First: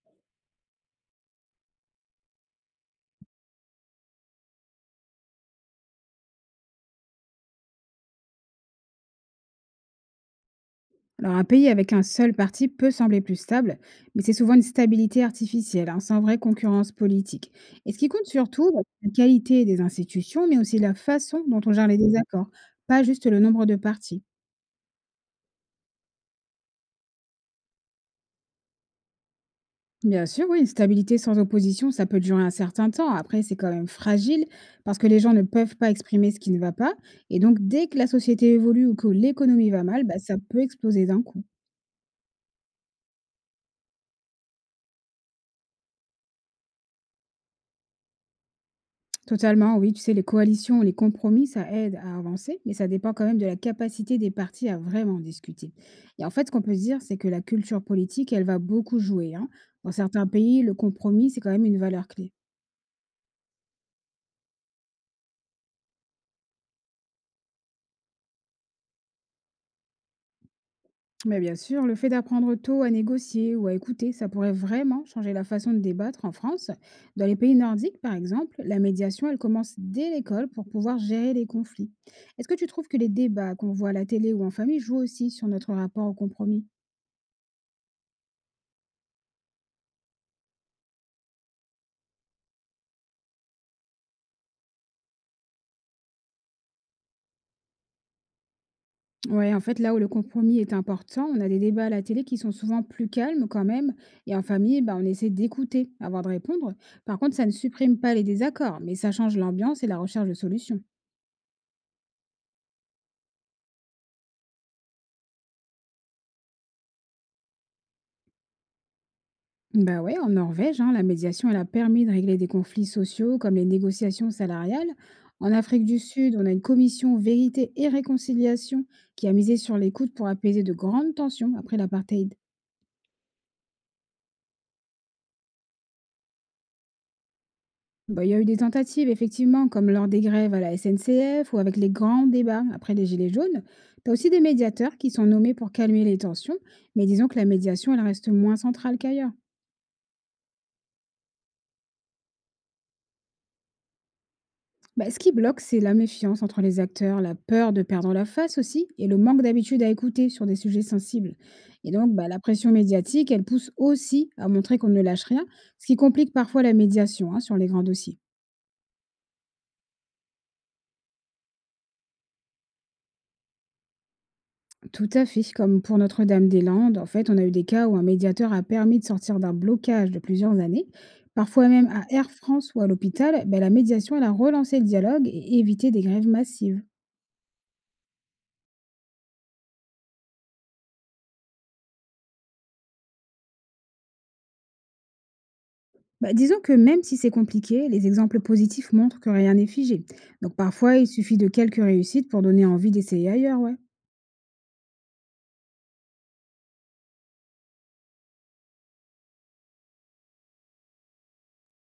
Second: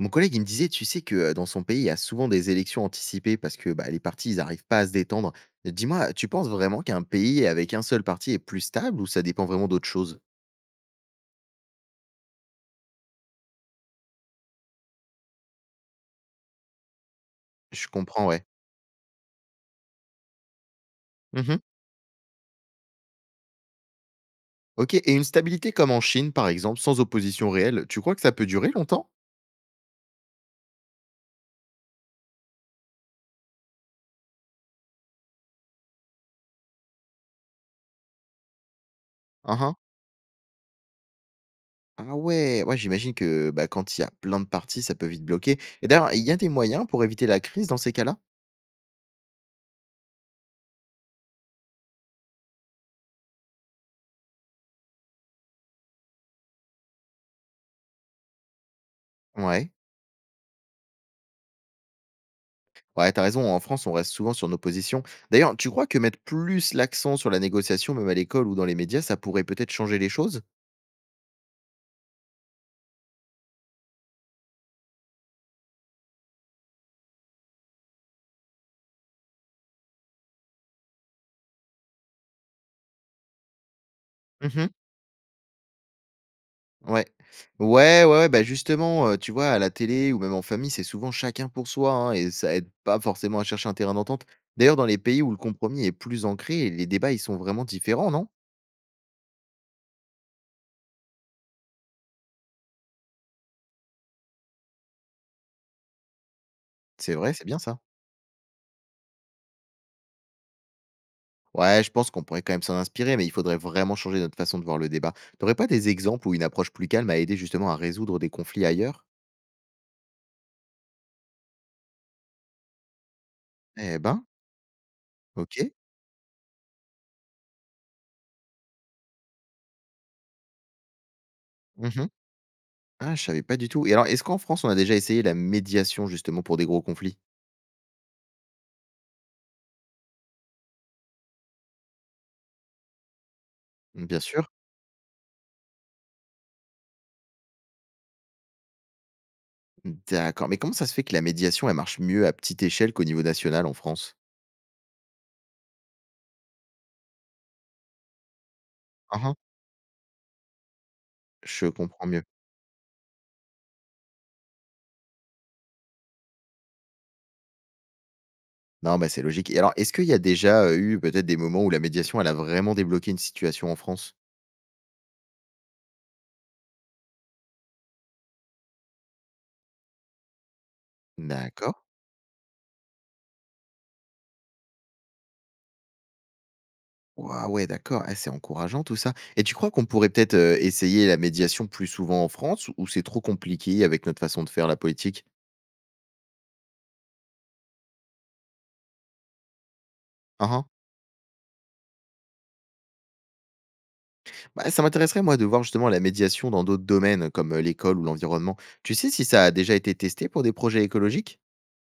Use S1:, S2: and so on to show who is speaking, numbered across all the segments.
S1: Mon collègue, il me disait, tu sais que dans son pays, il y a souvent des élections anticipées parce que les partis, ils n'arrivent pas à se détendre. Dis-moi, tu penses vraiment qu'un pays avec un seul parti est plus stable ou ça dépend vraiment d'autre chose?
S2: Alors, un pays avec un seul parti peut sembler plus stable, mais c'est souvent une stabilité artificielle, hein, sans vraie concurrence politique.
S1: Je
S2: Et ce qui compte
S1: comprends, ouais.
S2: surtout, c'est la qualité des institutions, mais aussi la façon
S1: Mhm.
S2: dont on gère les désaccords, pas juste le nombre de partis.
S1: Ok, et une stabilité comme en Chine, par exemple, sans opposition réelle, tu crois que ça peut durer longtemps?
S2: Bien sûr, oui, une stabilité sans opposition, ça peut durer un certain temps. Après, c'est quand même fragile parce que les gens ne peuvent pas exprimer ce qui ne va pas. Et donc, dès que la société évolue ou que l'économie
S1: Uhum.
S2: va mal, ça peut exploser d'un coup.
S1: Ah ouais, ouais, j'imagine que quand il y a plein de partis, ça peut vite bloquer. Et d'ailleurs, il y a des moyens pour éviter la crise dans ces cas-là?
S2: Totalement, oui. Tu sais, les coalitions, les compromis, ça aide à avancer, mais ça dépend quand même de la capacité des partis à vraiment discuter. Et en fait, ce qu'on peut se dire, c'est que la culture politique, elle va beaucoup jouer, hein.
S1: Ouais.
S2: Dans certains pays, le compromis, c'est quand même une valeur clé.
S1: Ouais, t'as raison, en France, on reste souvent sur nos positions. D'ailleurs, tu crois que mettre plus l'accent sur la négociation, même à l'école ou dans les médias, ça pourrait peut-être changer les choses?
S2: Mais bien sûr, le fait d'apprendre tôt à négocier ou à écouter, ça pourrait vraiment changer la façon de débattre en France. Dans les pays nordiques, par exemple, la médiation, elle commence dès l'école pour pouvoir gérer les conflits. Est-ce que tu trouves que les débats qu'on voit à la télé ou en
S1: Mmh.
S2: famille jouent aussi sur notre rapport au compromis?
S1: Ouais. Ouais, ouais, ouais, bah, justement, tu vois, à la télé ou même en famille, c'est souvent chacun pour soi, hein, et ça aide pas forcément à chercher un terrain d'entente. D'ailleurs, dans les pays où le compromis est plus ancré, les débats, ils sont vraiment différents, non?
S2: Ouais, en fait, là où le compromis est important, on a des débats à la télé qui sont souvent plus calmes quand même. Et en famille, on essaie d'écouter avant de répondre.
S1: C'est
S2: Par
S1: vrai,
S2: contre,
S1: c'est
S2: ça ne
S1: bien ça.
S2: supprime pas les désaccords, mais ça change l'ambiance et la recherche de solutions.
S1: Ouais, je pense qu'on pourrait quand même s'en inspirer, mais il faudrait vraiment changer notre façon de voir le débat. T'aurais pas des exemples où une approche plus calme a aidé justement à résoudre des conflits ailleurs?
S2: Bah ouais, en Norvège, hein, la médiation, elle a permis de régler des conflits sociaux comme les
S1: Eh ben,
S2: négociations salariales. En
S1: OK.
S2: Afrique du Sud, on a une commission vérité et réconciliation qui a misé sur l'écoute pour apaiser de grandes tensions après
S1: Mmh mh.
S2: l'apartheid.
S1: Ah, je savais pas du tout, et alors est-ce qu'en France, on a déjà essayé la médiation justement pour des gros conflits?
S2: Bah, il y a eu des tentatives, effectivement, comme lors des grèves à la SNCF ou avec les grands débats après les Gilets jaunes.
S1: Mmh,
S2: Tu as
S1: bien
S2: aussi des
S1: sûr.
S2: médiateurs qui sont nommés pour calmer les tensions, mais disons que la médiation, elle reste moins centrale qu'ailleurs.
S1: D'accord, mais comment ça se fait que la médiation, elle marche mieux à petite échelle qu'au niveau national en France?
S2: Bah, ce qui bloque, c'est la méfiance entre les acteurs, la peur de perdre la face aussi, et le
S1: Hein, hein.
S2: manque d'habitude à écouter sur des sujets sensibles.
S1: Je
S2: Et
S1: comprends
S2: donc,
S1: mieux.
S2: la pression médiatique, elle pousse aussi à montrer qu'on ne lâche rien, ce qui complique parfois la médiation hein, sur les grands dossiers.
S1: Non, bah, c'est logique, et alors est-ce qu'il y a déjà eu peut-être des moments où la médiation, elle a vraiment débloqué une situation en France?
S2: Tout à fait, comme pour Notre-Dame-des-Landes, en fait, on a eu des cas où un médiateur a permis de sortir d'un blocage de plusieurs années. Parfois
S1: D'accord.
S2: même à Air France ou à l'hôpital, ben, la médiation, elle a relancé le dialogue et évité des grèves massives.
S1: Waouh, ouais, d'accord. Ah, c'est encourageant tout ça, et tu crois qu'on pourrait peut-être essayer la médiation plus souvent en France, ou c'est trop compliqué avec notre façon de faire la politique?
S2: Bah, disons que même si c'est compliqué, les exemples positifs montrent que rien n'est figé.
S1: Hein,
S2: Donc
S1: hein.
S2: parfois, il suffit de quelques réussites pour donner envie d'essayer ailleurs, ouais.
S1: Bah, ça m'intéresserait, moi, de voir justement la médiation dans d'autres domaines, comme l'école ou l'environnement. Tu sais si ça a déjà été testé pour des projets écologiques?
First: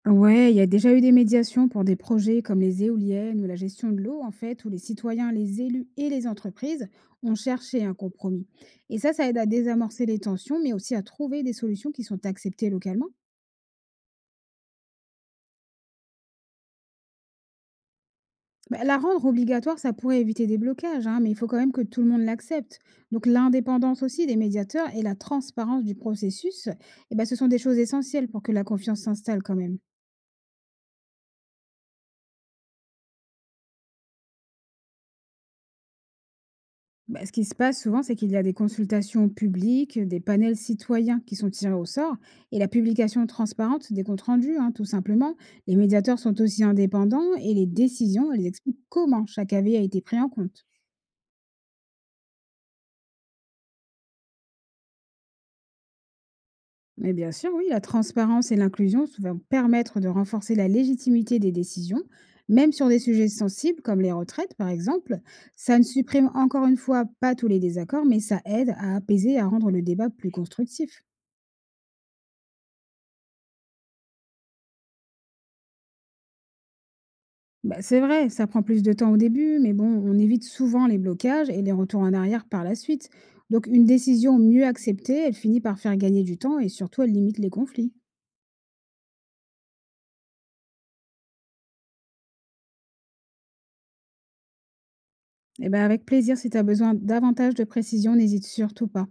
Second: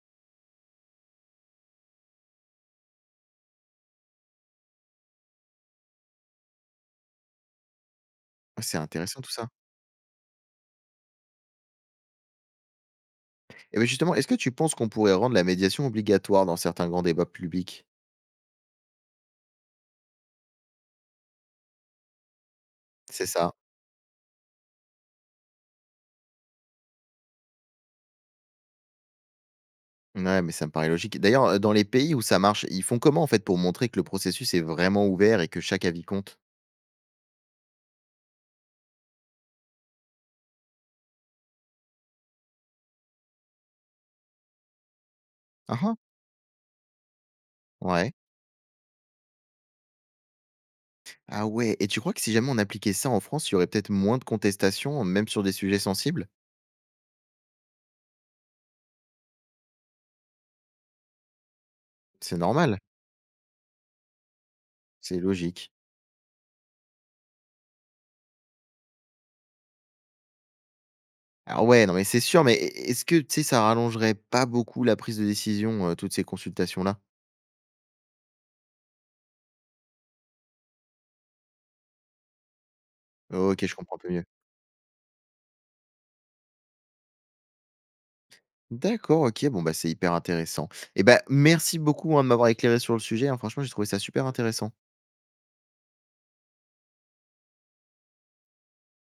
S2: Ouais, il y a déjà eu des médiations pour des projets comme les éoliennes ou la gestion de l'eau, en fait, où les citoyens, les élus et les entreprises ont cherché un compromis.
S1: Ah, c'est
S2: Et ça,
S1: intéressant
S2: ça
S1: tout
S2: aide à
S1: ça.
S2: désamorcer les tensions, mais aussi à trouver des solutions qui sont acceptées localement.
S1: Et bien justement, est-ce que tu penses qu'on pourrait rendre la médiation obligatoire dans certains grands débats publics?
S2: Bah, la rendre obligatoire, ça pourrait éviter des blocages, hein, mais il faut quand même que tout le monde l'accepte.
S1: C'est
S2: Donc
S1: ça.
S2: l'indépendance aussi des médiateurs et la transparence du processus, eh ben, ce sont des choses essentielles pour que la confiance s'installe quand même.
S1: Ouais, mais ça me paraît logique. D'ailleurs, dans les pays où ça marche, ils font comment en fait pour montrer que le processus est vraiment ouvert et que chaque avis compte?
S2: Bah, ce qui se passe souvent, c'est qu'il y a des consultations publiques, des panels citoyens qui sont tirés au sort, et la publication transparente des comptes rendus, hein, tout simplement. Les
S1: Ah ah.
S2: médiateurs sont aussi indépendants et les
S1: Ouais.
S2: décisions, elles expliquent comment chaque avis a été pris en compte.
S1: Ah ouais, et tu crois que si jamais on appliquait ça en France, il y aurait peut-être moins de contestations, même sur des sujets sensibles?
S2: Mais bien sûr, oui, la transparence et l'inclusion vont permettre de renforcer la légitimité des décisions,
S1: C'est
S2: même
S1: normal,
S2: sur des sujets sensibles comme les retraites, par
S1: c'est
S2: exemple.
S1: logique.
S2: Ça ne supprime encore une fois pas tous les désaccords, mais ça aide à apaiser et à rendre le débat plus constructif.
S1: Alors ouais, non mais c'est sûr, mais est-ce que, tu sais, ça rallongerait pas beaucoup la prise de décision, toutes ces consultations-là?
S2: Bah, c'est vrai, ça prend plus de temps au début, mais bon, on évite souvent les blocages et les retours en arrière par la suite.
S1: Oh, OK,
S2: Donc,
S1: je
S2: une
S1: comprends un peu mieux.
S2: décision mieux acceptée, elle finit par faire gagner du temps et surtout, elle limite les conflits.
S1: D'accord, OK, bon, bah, c'est hyper intéressant. Et ben, merci beaucoup, hein, de m'avoir éclairé sur le sujet, hein, franchement, j'ai trouvé ça super intéressant.
S2: Et ben avec plaisir, si tu as besoin davantage de précision, n'hésite surtout pas.